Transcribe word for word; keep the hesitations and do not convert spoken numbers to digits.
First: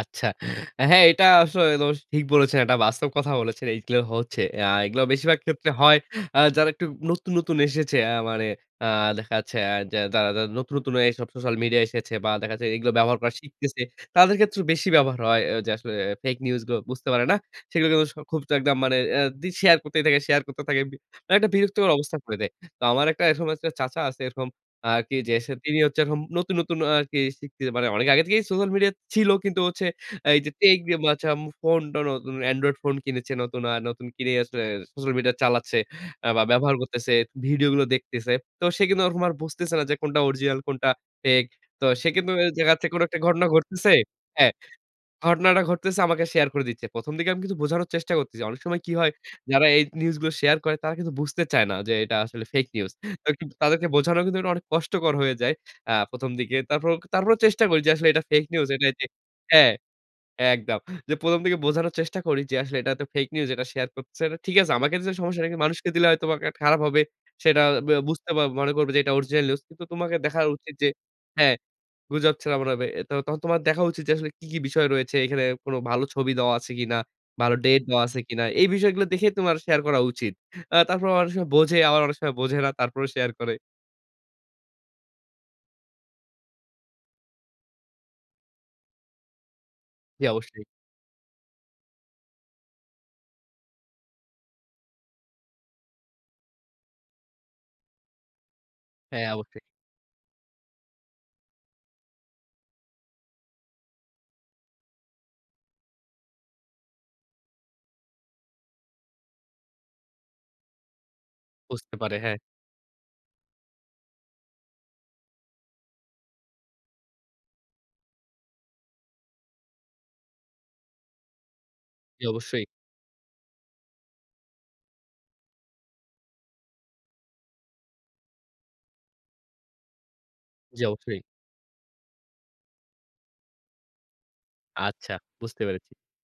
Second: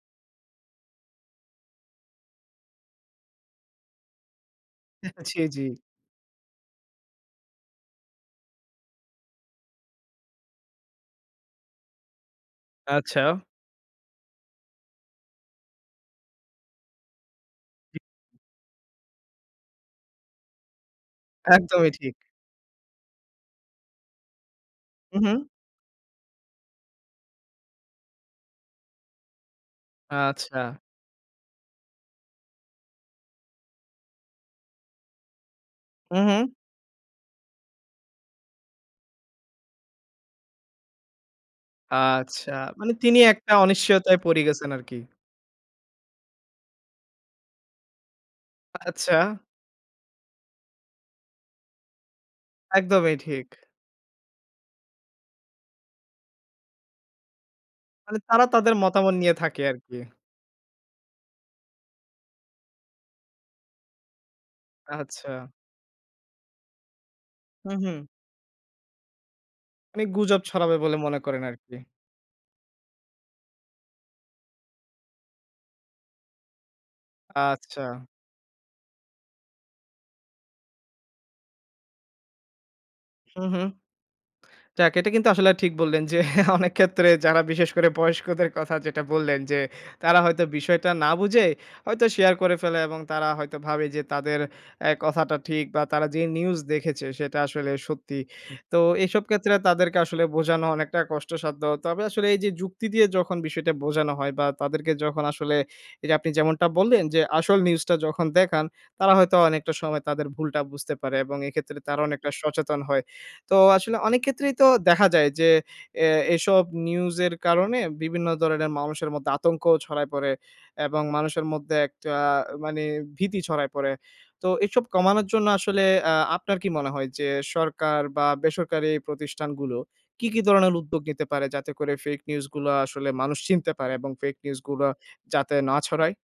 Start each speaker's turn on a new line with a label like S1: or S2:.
S1: আচ্ছা। হ্যাঁ, এটা আস ওস ঠিক বলেছেন। এটা বাস্তব কথা বলেছেন, এইগুলো হচ্ছে। অ্যা এগুলো বেশিরভাগ
S2: ছি, জী।
S1: ক্ষেত্রে হয় অ্যা যারা একটু নতুন, নতুন এসেছে অ্যা মানে অ্যা দেখা যাচ্ছে অ্যা যারা নতুন, নতুন এসব সোশ্যাল মিডিয়া এসেছে বা দেখা যাচ্ছে এগুলো ব্যবহার করা
S2: আচ্ছা।
S1: শিখতেছে। তাদের ক্ষেত্রেও বেশি ব্যবহার হয় যে, আসলে ফেক নিউজ গুলো বুঝতে পারে না। সেগুলো খুব একদম মানে অ্যা রিল শেয়ার করতেই থাকে, শেয়ার করতে থাকে। মানে একটা বিরক্তকর
S2: একদমই ঠিক।
S1: অবস্থা করে দেয়। তো আমার একটা এরকম একটা চাচা আছে এরকম আরকি যে,
S2: উহুম।
S1: তিনি হচ্ছে নতুন, নতুন আরকি শিখতে মানে অনেক আগে থেকেই সোশ্যাল মিডিয়া ছিল কিন্তু হচ্ছে এই যে,
S2: আচ্ছা।
S1: টেক [unintelligible] ফোন টোন নতুন এন্ড্রয়েড ফোন কিনেছে নতুন আ নতুন কিনে আসলে সোশ্যাল মিডিয়া চালাচ্ছে আ বা
S2: উহুম।
S1: ব্যবহার করতেছে, ভিডিওগুলো দেখতেছে। তো সে কিন্তু ওরকম আর বুঝতেছে না যে, কোনটা অরিজিনাল কোনটা ফেক। তো সে কিন্তু
S2: আচ্ছা,
S1: দেখাচ্ছে থেকে
S2: মানে
S1: কোন
S2: তিনি
S1: একটা ঘটনা
S2: একটা
S1: ঘটতেছে,
S2: অনিশ্চয়তায় পড়ে
S1: হ্যাঁ।
S2: গেছেন আরকি।
S1: ঘটনাটা ঘটতেছে আমাকে শেয়ার করে দিচ্ছে। প্রথম দিকে আমি কিন্তু বোঝানোর চেষ্টা করতেছি। অনেক সময় কি হয়
S2: আচ্ছা।
S1: যারা এই নিউজ গুলো শেয়ার করে তারা কিন্তু বুঝতে চায় না যে, এটা আসলে ফেক নিউজ।
S2: একদমই
S1: তো
S2: ঠিক।
S1: তাদেরকে বোঝানো কিন্তু অনেক কষ্টকর হয়ে যায়, অ্যা প্রথম দিকে। তারপরে, তারপরেও চেষ্টা করি যে, আসলে
S2: মানে
S1: এটা ফেক
S2: তারা
S1: নিউজ
S2: তাদের
S1: এটা
S2: মতামত নিয়ে থাকে
S1: হ্যাঁ,
S2: আরকি।
S1: একদম। যে, প্রথম দিকে বোঝানোর চেষ্টা করি যে, আসলে এটা তো ফেক নিউজ এটা শেয়ার করছে, ঠিক আছে। আমাকে তো
S2: আচ্ছা।
S1: সমস্যা কিন্তু মানুষকে দিলে হয়তোবা কা খারাপ হবে। সেটা
S2: হুম,
S1: ব্যা
S2: হুম।
S1: বুঝতে মনে করবে যে, এটা অরিজিনাল নিউজ। কিন্তু
S2: অনেক
S1: তোমাকে দেখা
S2: গুজব
S1: উচিত
S2: ছড়াবে
S1: যে,
S2: বলে মনে করেন
S1: হ্যাঁ।
S2: আর কি।
S1: গুজব ছাড়া মনে হবে। তখন তোমার দেখা উচিত যে, আসলে কী, কী বিষয় রয়েছে। এখানে কোন ভালো ছবি দেওয়া আছে কিনা, ভালো ডেট
S2: আচ্ছা।
S1: দেওয়া আছে কিনা। এই বিষয়গুলো দেখে তোমার শেয়ার করা উচিত। অ্যা তারপর অনেক সময় বোঝে, আবার অনেক সময় বোঝে না, তারপরেও শেয়ার
S2: হুম,
S1: করে।
S2: হুম। যাক এটা কিন্তু আসলে ঠিক বললেন যে, অনেক ক্ষেত্রে যারা বিশেষ করে বয়স্কদের কথা যেটা বললেন যে, তারা
S1: জী,
S2: হয়তো
S1: অবশ্যই।
S2: বিষয়টা না বুঝে হয়তো শেয়ার করে ফেলে এবং তারা হয়তো ভাবে যে, তাদের অ্যা কথাটা ঠিক বা তারা যে, নিউজ দেখেছে সেটা আসলে সত্যি। তো এসব
S1: হ্যাঁ,
S2: ক্ষেত্রে
S1: অবশ্যই।
S2: তাদেরকে আসলে বোঝানো অনেকটা কষ্টসাধ্য। তবে আসলে এই যে, যুক্তি দিয়ে যখন বিষয়টা বোঝানো হয় বা তাদেরকে যখন আসলে এই যে, আপনি যেমনটা বললেন যে, আসল নিউজটা যখন দেখান, তারা হয়তো অনেকটা সময় তাদের ভুলটা বুঝতে পারে এবং এক্ষেত্রে
S1: বুঝতে
S2: তারা
S1: পারে,
S2: অনেকটা
S1: হ্যাঁ।
S2: সচেতন হয়। তো আসলে অনেক ক্ষেত্রেই তো দেখা যায় যে, অ্যা এসব নিউজ এর কারণে বিভিন্ন ধরনের মানুষের মধ্যে আতঙ্ক ছড়ায় পড়ে এবং মানুষের মধ্যে একটা
S1: জী, অবশ্যই।
S2: মানে ভীতি ছড়ায় পড়ে। তো এসব কমানোর জন্য আসলে অ্যা আপনার কি মনে হয় যে, সরকার বা বেসরকারি প্রতিষ্ঠানগুলো কি, কি ধরনের
S1: জী,
S2: উদ্যোগ
S1: অবশ্যই।
S2: নিতে পারে যাতে করে ফেক নিউজ গুলো আসলে মানুষ চিনতে পারে এবং ফেক নিউজগুলো
S1: আচ্ছা,
S2: যাতে
S1: বুঝতে
S2: না
S1: পেরেছি।
S2: ছড়ায়?